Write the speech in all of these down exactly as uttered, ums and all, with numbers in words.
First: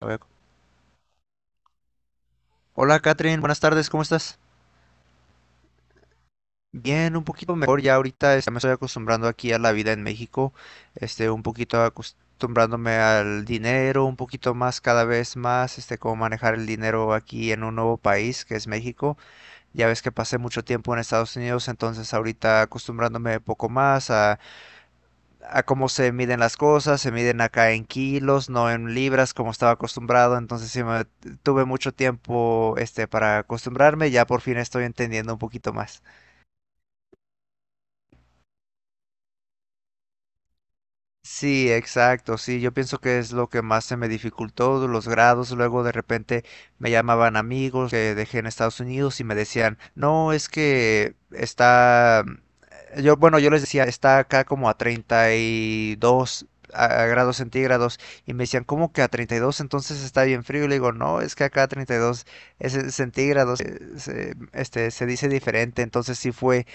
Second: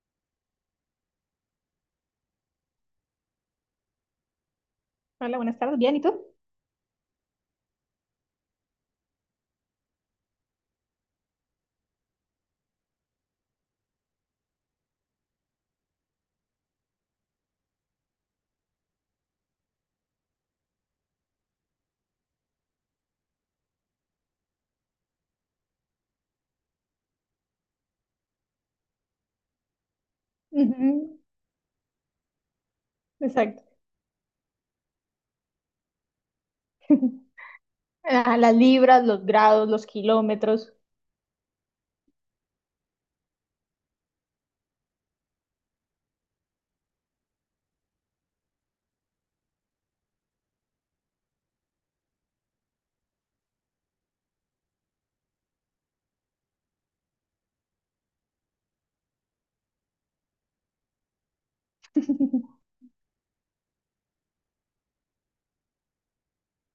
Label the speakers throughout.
Speaker 1: A ver. Hola Catherine, buenas tardes, ¿cómo estás?
Speaker 2: Hola, buenas tardes. ¿Bien? ¿Y tú?
Speaker 1: Bien, un poquito mejor ya ahorita, este, me estoy acostumbrando aquí a la vida en México. Este, un poquito acostumbrándome al dinero, un poquito más cada vez más, este, cómo manejar el dinero aquí en un nuevo país que es México. Ya ves que pasé mucho tiempo en Estados Unidos, entonces ahorita acostumbrándome poco más a a cómo se miden las cosas, se miden acá en kilos, no en libras como estaba acostumbrado. Entonces sí me-
Speaker 2: Ujú.
Speaker 1: tuve mucho tiempo este para
Speaker 2: Exacto.
Speaker 1: acostumbrarme, ya por fin estoy entendiendo un poquito más.
Speaker 2: Ah, las libras, los grados, los kilómetros.
Speaker 1: Sí, exacto, sí, yo pienso que es lo que más se me dificultó, los grados. Luego de repente me llamaban amigos que dejé en Estados Unidos y me decían, no, es que está, eh, yo, bueno, yo les decía, está acá como a treinta y dos a- a grados centígrados, y me decían, ¿cómo que a treinta y dos? Entonces está bien frío, y le digo, no, es que acá a treinta y dos es en centígrados. Eh, se- este, se dice diferente, entonces sí fue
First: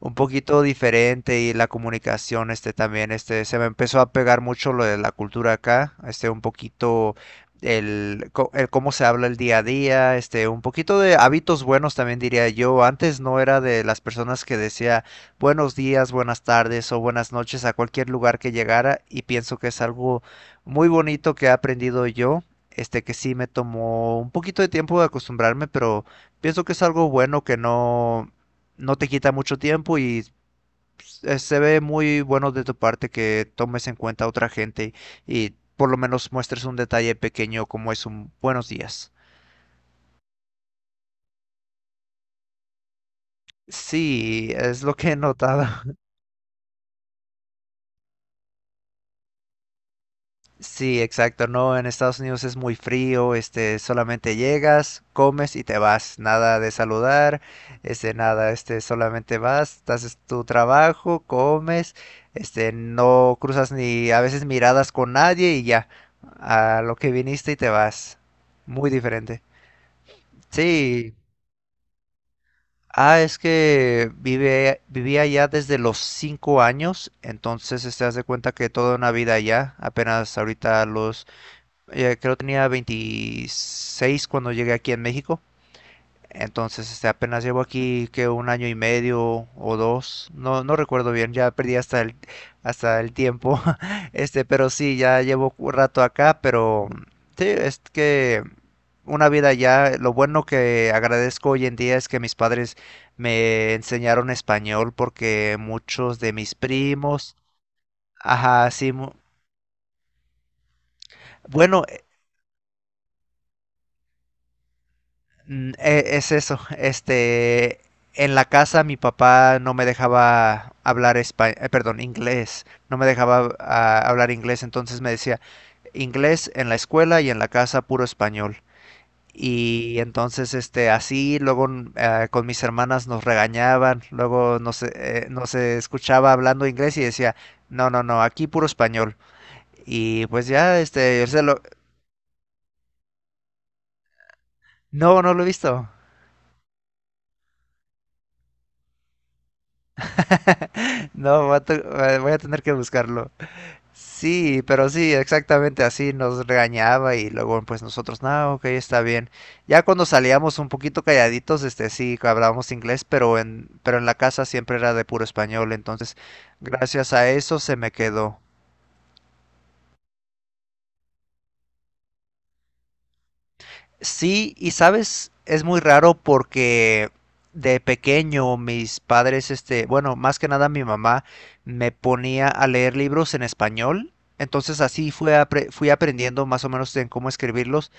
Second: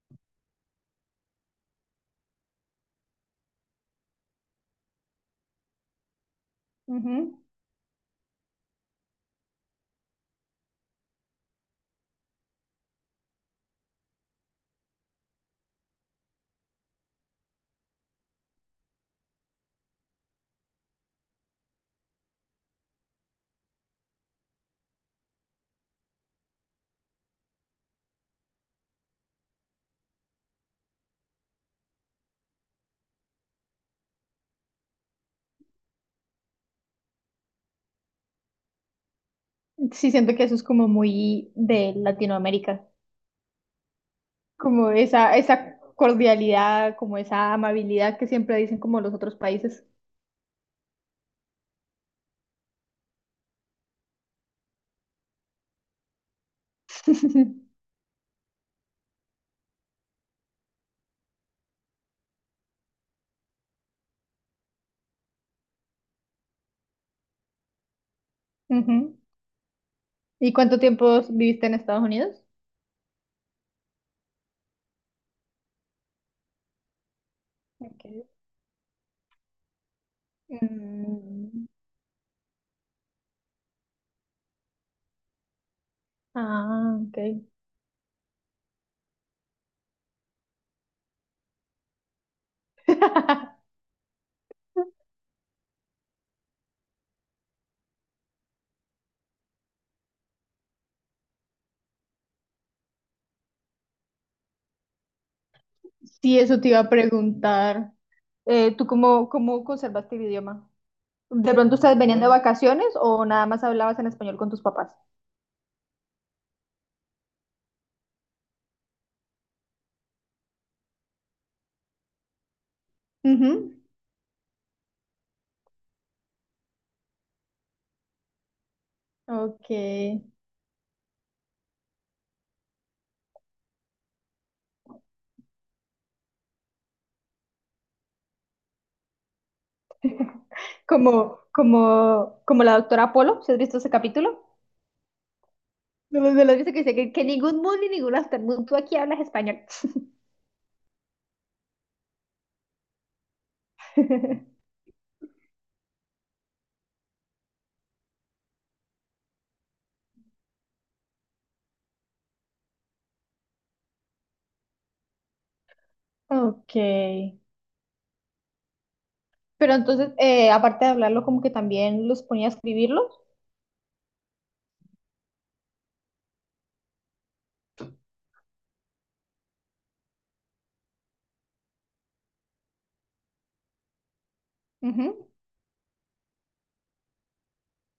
Speaker 1: un poquito diferente. Y la comunicación este también este se me empezó a pegar mucho lo de la cultura acá, este un poquito
Speaker 2: Ujú.
Speaker 1: el, co- el cómo se habla el día a día, este un poquito de hábitos buenos también diría yo. Antes no era de las personas que decía buenos días, buenas tardes o buenas noches a cualquier lugar que llegara, y pienso que es algo muy bonito que he aprendido yo. Este que sí me tomó un poquito de tiempo de acostumbrarme, pero pienso que es algo bueno, que no no te quita mucho tiempo, y eh, se ve muy bueno de tu parte que tomes en cuenta a otra gente y por lo menos muestres un detalle pequeño como es un buenos días.
Speaker 2: Sí, siento que eso es como muy de Latinoamérica,
Speaker 1: Sí, es
Speaker 2: como
Speaker 1: lo que he
Speaker 2: esa,
Speaker 1: notado.
Speaker 2: esa cordialidad, como esa amabilidad que siempre dicen como los otros países.
Speaker 1: Sí, exacto, no, en Estados Unidos es muy frío, este, solamente llegas, comes y te vas, nada de saludar, este, nada, este, solamente vas, haces tu trabajo, comes, este, no cruzas ni a veces miradas con nadie, y ya, a lo que viniste y te vas, muy
Speaker 2: Ujú.
Speaker 1: diferente.
Speaker 2: ¿Y cuánto
Speaker 1: Sí,
Speaker 2: tiempo viviste en Estados Unidos?
Speaker 1: ah, es que vive, vivía allá desde los cinco años. Entonces, este,
Speaker 2: Ok.
Speaker 1: haz de cuenta que toda una vida allá. Apenas ahorita a los
Speaker 2: Mm,
Speaker 1: eh, creo que tenía veintiséis cuando llegué aquí en México. Entonces,
Speaker 2: ah,
Speaker 1: este,
Speaker 2: ok.
Speaker 1: apenas llevo aquí que un año y medio o dos, no, no recuerdo bien, ya perdí hasta el, hasta el tiempo, este, pero sí, ya llevo un rato acá. Pero sí, es que una vida ya. Lo bueno que agradezco hoy en día es que mis padres me enseñaron español, porque muchos de
Speaker 2: Sí,
Speaker 1: mis
Speaker 2: eso te iba a
Speaker 1: primos,
Speaker 2: preguntar.
Speaker 1: ajá,
Speaker 2: Eh, ¿tú
Speaker 1: sí, mu-
Speaker 2: cómo, cómo conservaste el idioma? ¿De pronto
Speaker 1: bueno,
Speaker 2: ustedes venían de vacaciones o nada más hablabas en español con tus papás?
Speaker 1: Mm, e- es eso. Este, en la casa mi papá no me dejaba hablar espa- eh, perdón, inglés, no me dejaba
Speaker 2: Ujú.
Speaker 1: ah, hablar inglés, entonces me decía inglés en la escuela y en la casa puro español.
Speaker 2: Ok.
Speaker 1: Y entonces, este, así, luego mm, ah, con mis hermanas nos regañaban, luego nos, eh, nos escuchaba hablando inglés y decía, no, no, no, aquí puro español. Y pues ya, este,
Speaker 2: Como,
Speaker 1: se lo-
Speaker 2: como, Como la doctora Apolo, ¿sí has visto ese capítulo?
Speaker 1: no, no lo he visto.
Speaker 2: No, me- me lo dice que dice que, que ningún mundo ni ningún aftermundo, tú aquí hablas español.
Speaker 1: No, voy a te- voy a tener que buscarlo. Sí, pero sí, exactamente así nos regañaba, y luego pues nosotros, no, ok, está bien. Ya cuando salíamos un poquito calladitos, este sí, hablábamos inglés, pero en, pero en la casa siempre era de puro español, entonces
Speaker 2: Ok.
Speaker 1: gracias a eso se me quedó.
Speaker 2: Pero entonces, eh, aparte de hablarlo, como que también los ponía a escribirlos.
Speaker 1: Sí, y sabes, es muy raro porque de pequeño mis padres, este, bueno, más que nada mi mamá me ponía a leer libros en español, entonces así
Speaker 2: Ujú.
Speaker 1: fui, apre- fui aprendiendo más o menos en cómo escribirlos.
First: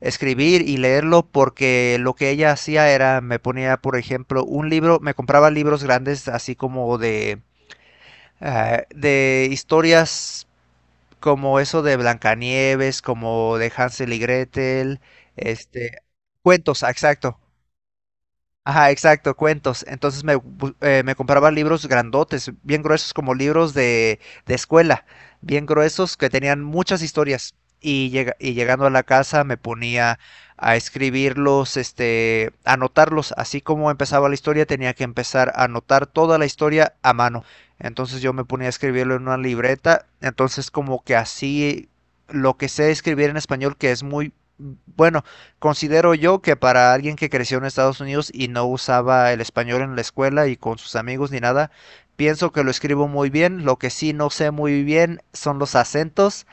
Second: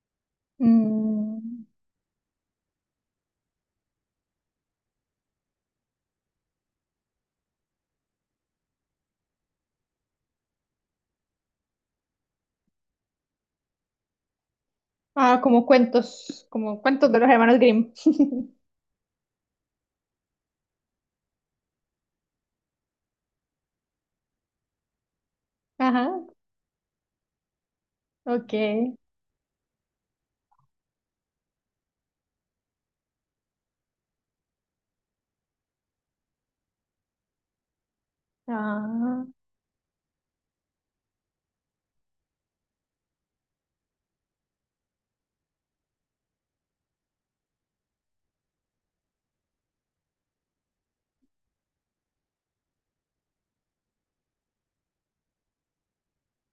Speaker 1: Escribir y leerlo,
Speaker 2: Mm.
Speaker 1: porque lo que ella hacía era, me ponía, por ejemplo, un libro, me compraba libros grandes así como de, eh, de historias como eso de Blancanieves, como de Hansel y Gretel,
Speaker 2: Ah, como
Speaker 1: este,
Speaker 2: cuentos, como
Speaker 1: cuentos, ah,
Speaker 2: cuentos de los
Speaker 1: exacto.
Speaker 2: hermanos Grimm.
Speaker 1: Ajá, exacto, cuentos. Entonces me, bu- eh, me compraba libros grandotes, bien gruesos como libros de, de escuela, bien
Speaker 2: Ajá,
Speaker 1: gruesos que tenían muchas historias. Y, llega- y llegando a
Speaker 2: ok.
Speaker 1: la casa me ponía a escribirlos, este, anotarlos. Así como empezaba la historia, tenía que empezar a anotar toda la historia a mano. Entonces yo me ponía a escribirlo en
Speaker 2: Ah,
Speaker 1: una libreta. Entonces como que así lo que sé escribir en español, que es muy bueno. Considero yo que para alguien que creció en Estados Unidos y no usaba el español en la escuela y con sus amigos ni nada, pienso que lo escribo muy bien. Lo que sí no sé muy bien son los acentos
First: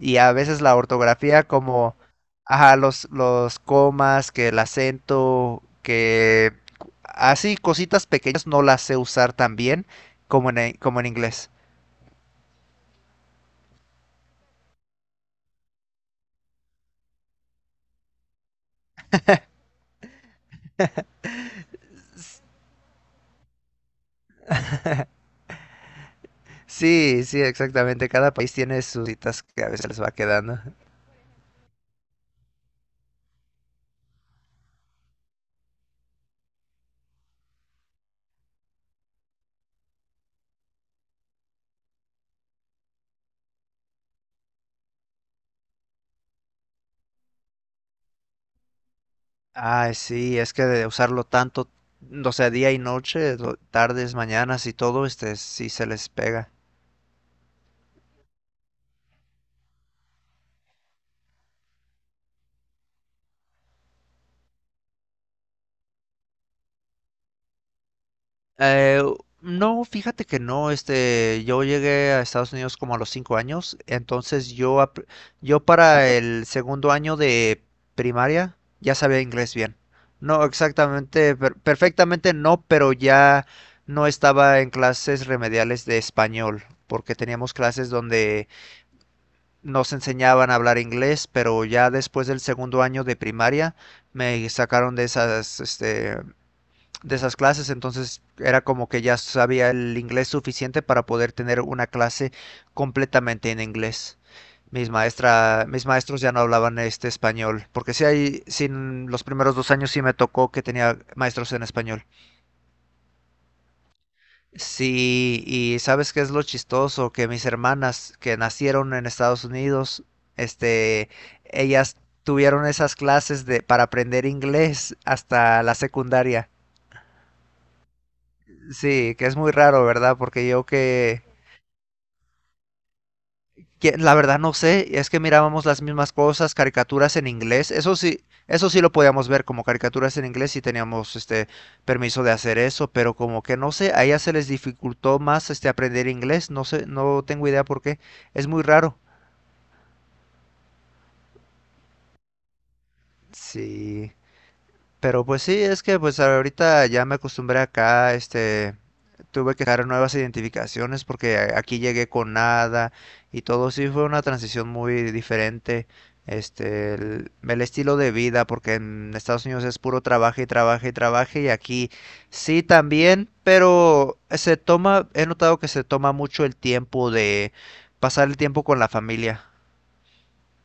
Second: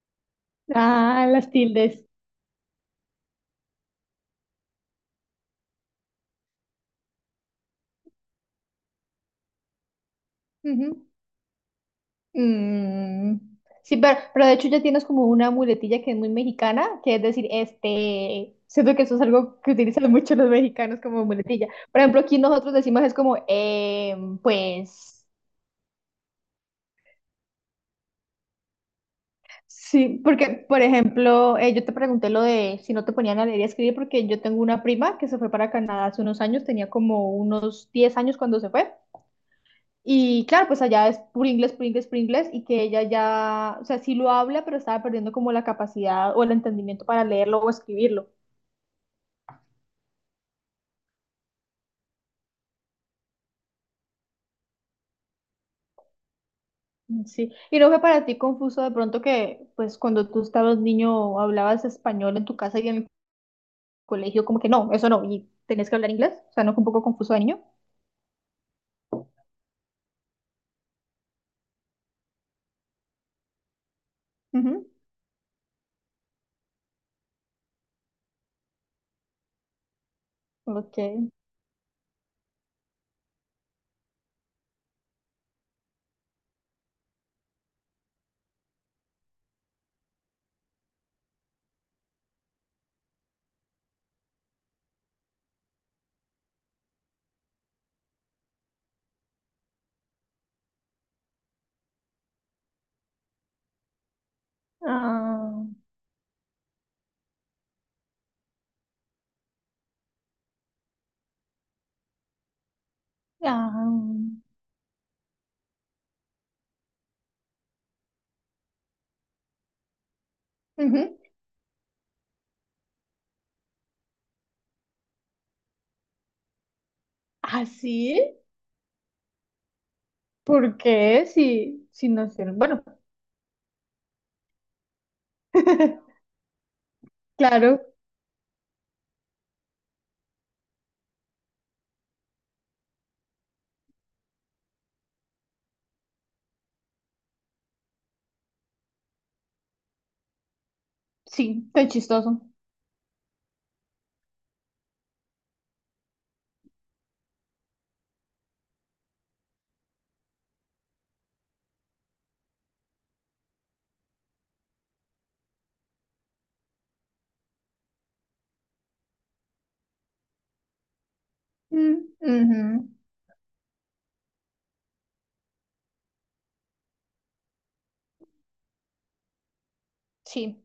Speaker 1: y a veces la
Speaker 2: Ah,
Speaker 1: ortografía
Speaker 2: las
Speaker 1: como,
Speaker 2: tildes.
Speaker 1: ajá, los, los comas, que el acento, que así cositas pequeñas no las sé usar tan bien como en, como
Speaker 2: Ujú.
Speaker 1: en inglés.
Speaker 2: Mm. Sí, pero, pero de hecho ya tienes como una muletilla que es muy mexicana, que es decir, este, siento que eso es algo que utilizan mucho los mexicanos como muletilla. Por ejemplo, aquí nosotros decimos es como, eh, pues,
Speaker 1: Sí, sí, exactamente. Cada país tiene sus citas que a veces les va
Speaker 2: sí, porque,
Speaker 1: quedando.
Speaker 2: por ejemplo, eh, yo te pregunté lo de si no te ponían a leer y a escribir, porque yo tengo una prima que se fue para Canadá hace unos años, tenía como unos diez años cuando se fue. Y claro, pues allá es puro inglés, puro inglés, puro inglés, y que ella ya, o sea, sí lo habla, pero estaba perdiendo como la capacidad o el entendimiento para leerlo o escribirlo.
Speaker 1: Ay, sí, es que de usarlo tanto, mm, o sea, día y noche, do- tardes, mañanas y todo, este, sí se les pega.
Speaker 2: Mm. Sí. Y no fue para ti confuso de pronto que, pues, cuando tú estabas niño, hablabas español en tu casa y en el colegio, como que no, eso no, y tenías que hablar inglés. O sea, no fue un poco confuso de niño.
Speaker 1: Eh, no, fíjate que no, este, yo llegué a Estados Unidos como a los cinco años, entonces yo,
Speaker 2: Ujú.
Speaker 1: ap- yo para el segundo año de primaria ya sabía inglés bien. No,
Speaker 2: Ok.
Speaker 1: exactamente, per- perfectamente no, pero ya no estaba en clases remediales de español, porque teníamos clases donde nos enseñaban a hablar inglés, pero ya después del segundo año de primaria me sacaron de esas, este, de esas clases. Entonces era como que ya sabía el inglés suficiente para poder tener una clase completamente en inglés. Mis
Speaker 2: Ah,
Speaker 1: maestra, mis maestros ya no hablaban este español, porque sí hay, sin los primeros dos años sí me tocó que tenía maestros en español.
Speaker 2: ah,
Speaker 1: Sí, y ¿sabes qué es lo chistoso? Que mis hermanas que nacieron en Estados Unidos, este,
Speaker 2: ujú.
Speaker 1: ellas tuvieron esas clases de para aprender inglés hasta la secundaria.
Speaker 2: ¿Ah, sí?
Speaker 1: Sí, que es muy raro, ¿verdad? Porque yo
Speaker 2: ¿Por
Speaker 1: que
Speaker 2: qué? Si, si no sé. Bueno,
Speaker 1: que- la verdad no sé. Es que mirábamos las mismas cosas, caricaturas en inglés,
Speaker 2: claro,
Speaker 1: eso sí, eso sí lo podíamos ver como caricaturas en inglés, y teníamos este permiso de hacer eso, pero como que no sé, a ella se les dificultó más este aprender inglés, no sé, no tengo idea por qué, es muy raro.
Speaker 2: sí, tan chistoso.
Speaker 1: Sí, pero pues sí, es que pues ahorita ya me acostumbré acá, este, tuve que dejar nuevas identificaciones porque a- aquí llegué con nada, y todo sí fue una transición muy diferente. Este, el, el estilo de vida, porque en Estados Unidos es puro trabajo y trabajo y trabajo, y aquí
Speaker 2: Mm,
Speaker 1: sí
Speaker 2: ujú.
Speaker 1: también, pero se toma, he notado que se toma mucho el tiempo de pasar el tiempo con la familia.
Speaker 2: Sí.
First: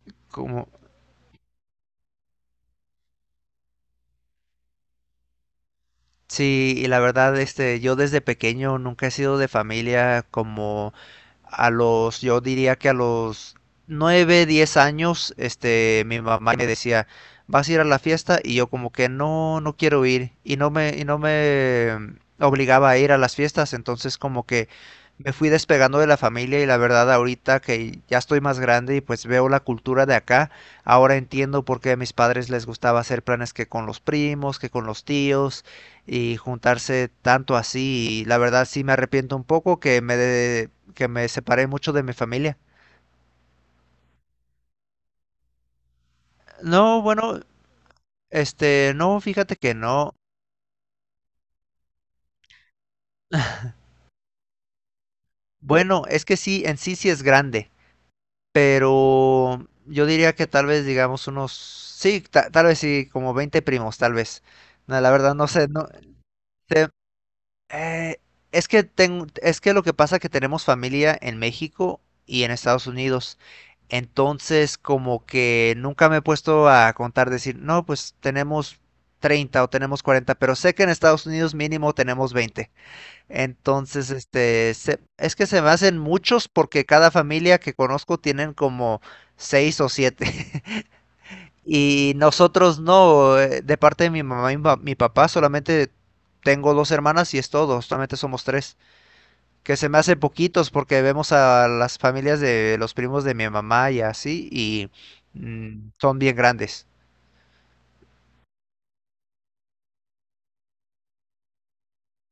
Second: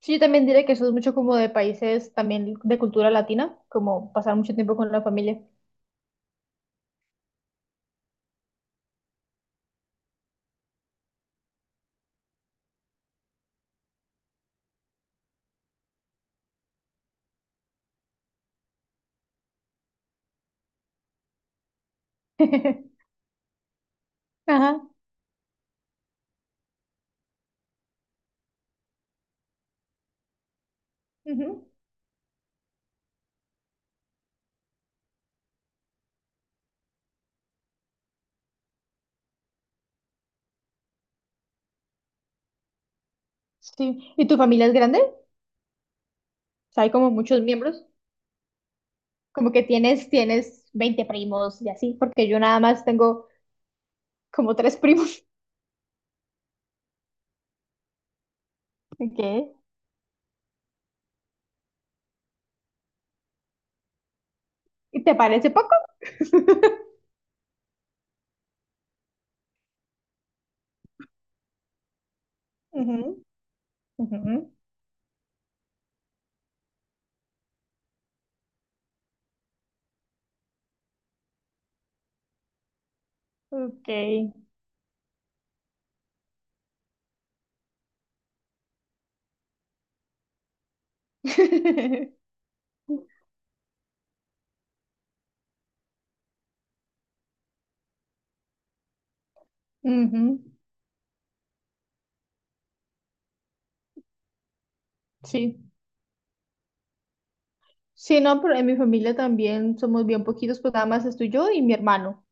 Speaker 2: Sí, yo también diría
Speaker 1: Como,
Speaker 2: que eso es mucho como de países también de cultura latina, como pasar mucho tiempo con la familia.
Speaker 1: Sí, y la verdad, este, yo desde pequeño nunca he sido de familia como a los, yo diría que a los nueve diez años, este, mi mamá me decía, ¿vas a ir a la fiesta? Y yo como que no, no quiero ir, y no me, y no me obligaba a ir a las fiestas, entonces como que
Speaker 2: Ajá.
Speaker 1: me fui despegando de la familia, y la verdad ahorita que ya estoy más grande y pues veo la cultura de acá, ahora entiendo
Speaker 2: Ujú.
Speaker 1: por qué a mis padres les gustaba hacer planes que con los primos, que con los tíos y juntarse tanto así. Y la verdad sí me arrepiento un poco que me, de- que me separé mucho de mi familia.
Speaker 2: Sí. ¿Y tu familia es grande? O sea, hay
Speaker 1: No,
Speaker 2: como
Speaker 1: bueno,
Speaker 2: muchos miembros.
Speaker 1: este, no,
Speaker 2: Como
Speaker 1: fíjate
Speaker 2: que
Speaker 1: que
Speaker 2: tienes,
Speaker 1: no.
Speaker 2: tienes veinte primos y así, porque yo nada más tengo como tres primos.
Speaker 1: Bueno, es que sí, en sí sí es grande,
Speaker 2: ¿Qué?
Speaker 1: pero yo diría que tal vez digamos unos, sí, ta- tal vez sí, como veinte primos, tal vez. No,
Speaker 2: ¿Y
Speaker 1: la
Speaker 2: te
Speaker 1: verdad no
Speaker 2: parece
Speaker 1: sé,
Speaker 2: poco?
Speaker 1: no, te- eh, es que tengo, es que lo que pasa es que tenemos familia en México y en Estados
Speaker 2: Ujú,
Speaker 1: Unidos.
Speaker 2: ujú.
Speaker 1: Entonces, como que nunca me he puesto a contar, decir, no, pues tenemos treinta o tenemos cuarenta, pero sé que en Estados Unidos mínimo tenemos veinte.
Speaker 2: Ok.
Speaker 1: Entonces, este, se- es que se me hacen muchos porque cada familia que conozco tienen como seis o siete. Y nosotros no, eh, de parte de mi mamá y mi pa- mi papá, solamente tengo dos hermanas y es todo, solamente somos tres. Que se me hace
Speaker 2: Ujú.
Speaker 1: poquitos porque vemos a las familias de los primos de mi mamá y así, y
Speaker 2: Sí.
Speaker 1: mm, son bien grandes.
Speaker 2: Sí, no, pero en mi familia también somos bien poquitos, pues nada más estoy yo y mi hermano.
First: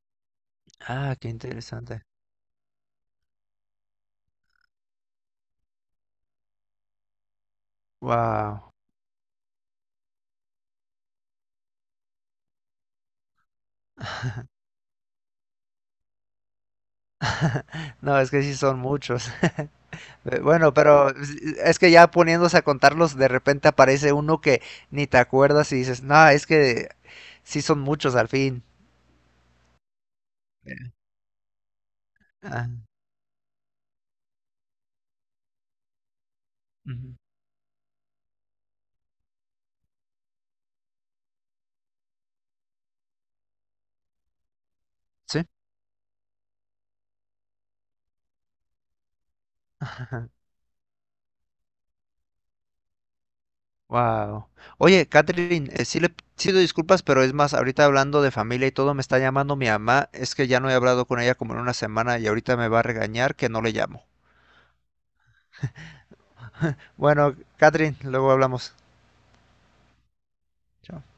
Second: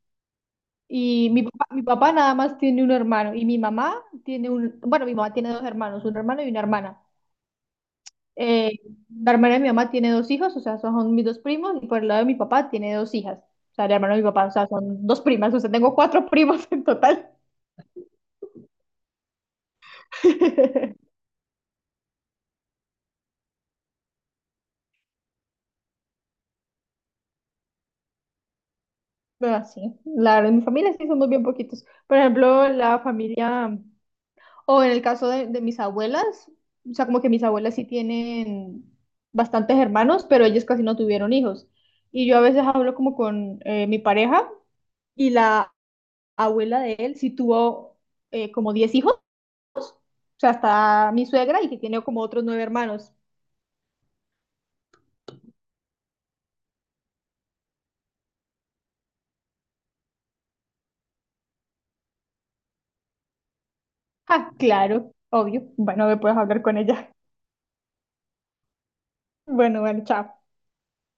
Speaker 1: Ah, qué
Speaker 2: Y mi papá, mi
Speaker 1: interesante.
Speaker 2: papá nada más tiene un hermano y mi mamá tiene un, bueno, mi mamá tiene dos hermanos, un hermano y una hermana.
Speaker 1: Wow.
Speaker 2: Eh, la hermana de mi mamá tiene dos hijos, o sea, son mis dos primos, y por el lado de mi papá tiene dos hijas, o sea, el hermano de mi papá, o sea, son dos primas, o sea, tengo cuatro primos en total.
Speaker 1: No, es que sí son muchos. Eh, Bueno, pero es es que ya poniéndose a contarlos, de repente aparece uno que ni te acuerdas y dices, no, es que sí son muchos al fin.
Speaker 2: Pero sí, la verdad, en mi familia sí somos bien poquitos. Por
Speaker 1: Ah,
Speaker 2: ejemplo, la familia... O en el caso de, de mis abuelas, o sea,
Speaker 1: ujú.
Speaker 2: como que mis abuelas sí tienen bastantes hermanos, pero ellos casi no tuvieron hijos. Y yo a veces hablo como con eh, mi pareja y
Speaker 1: Sí.
Speaker 2: la abuela de él sí tuvo eh, como diez hijos, o sea, está mi suegra y que tiene como otros nueve hermanos.
Speaker 1: Wow. Oye, Catherine, eh, sí le pido disculpas, pero es más, ahorita hablando de familia y todo, me está llamando mi mamá. Es que ya no he hablado con ella como en una semana y ahorita me va a regañar que no le llamo.
Speaker 2: Ah, claro, obvio. Bueno, me puedes hablar con ella.
Speaker 1: Bueno, Catherine, luego hablamos.
Speaker 2: Bueno, bueno, chao.
Speaker 1: Chao.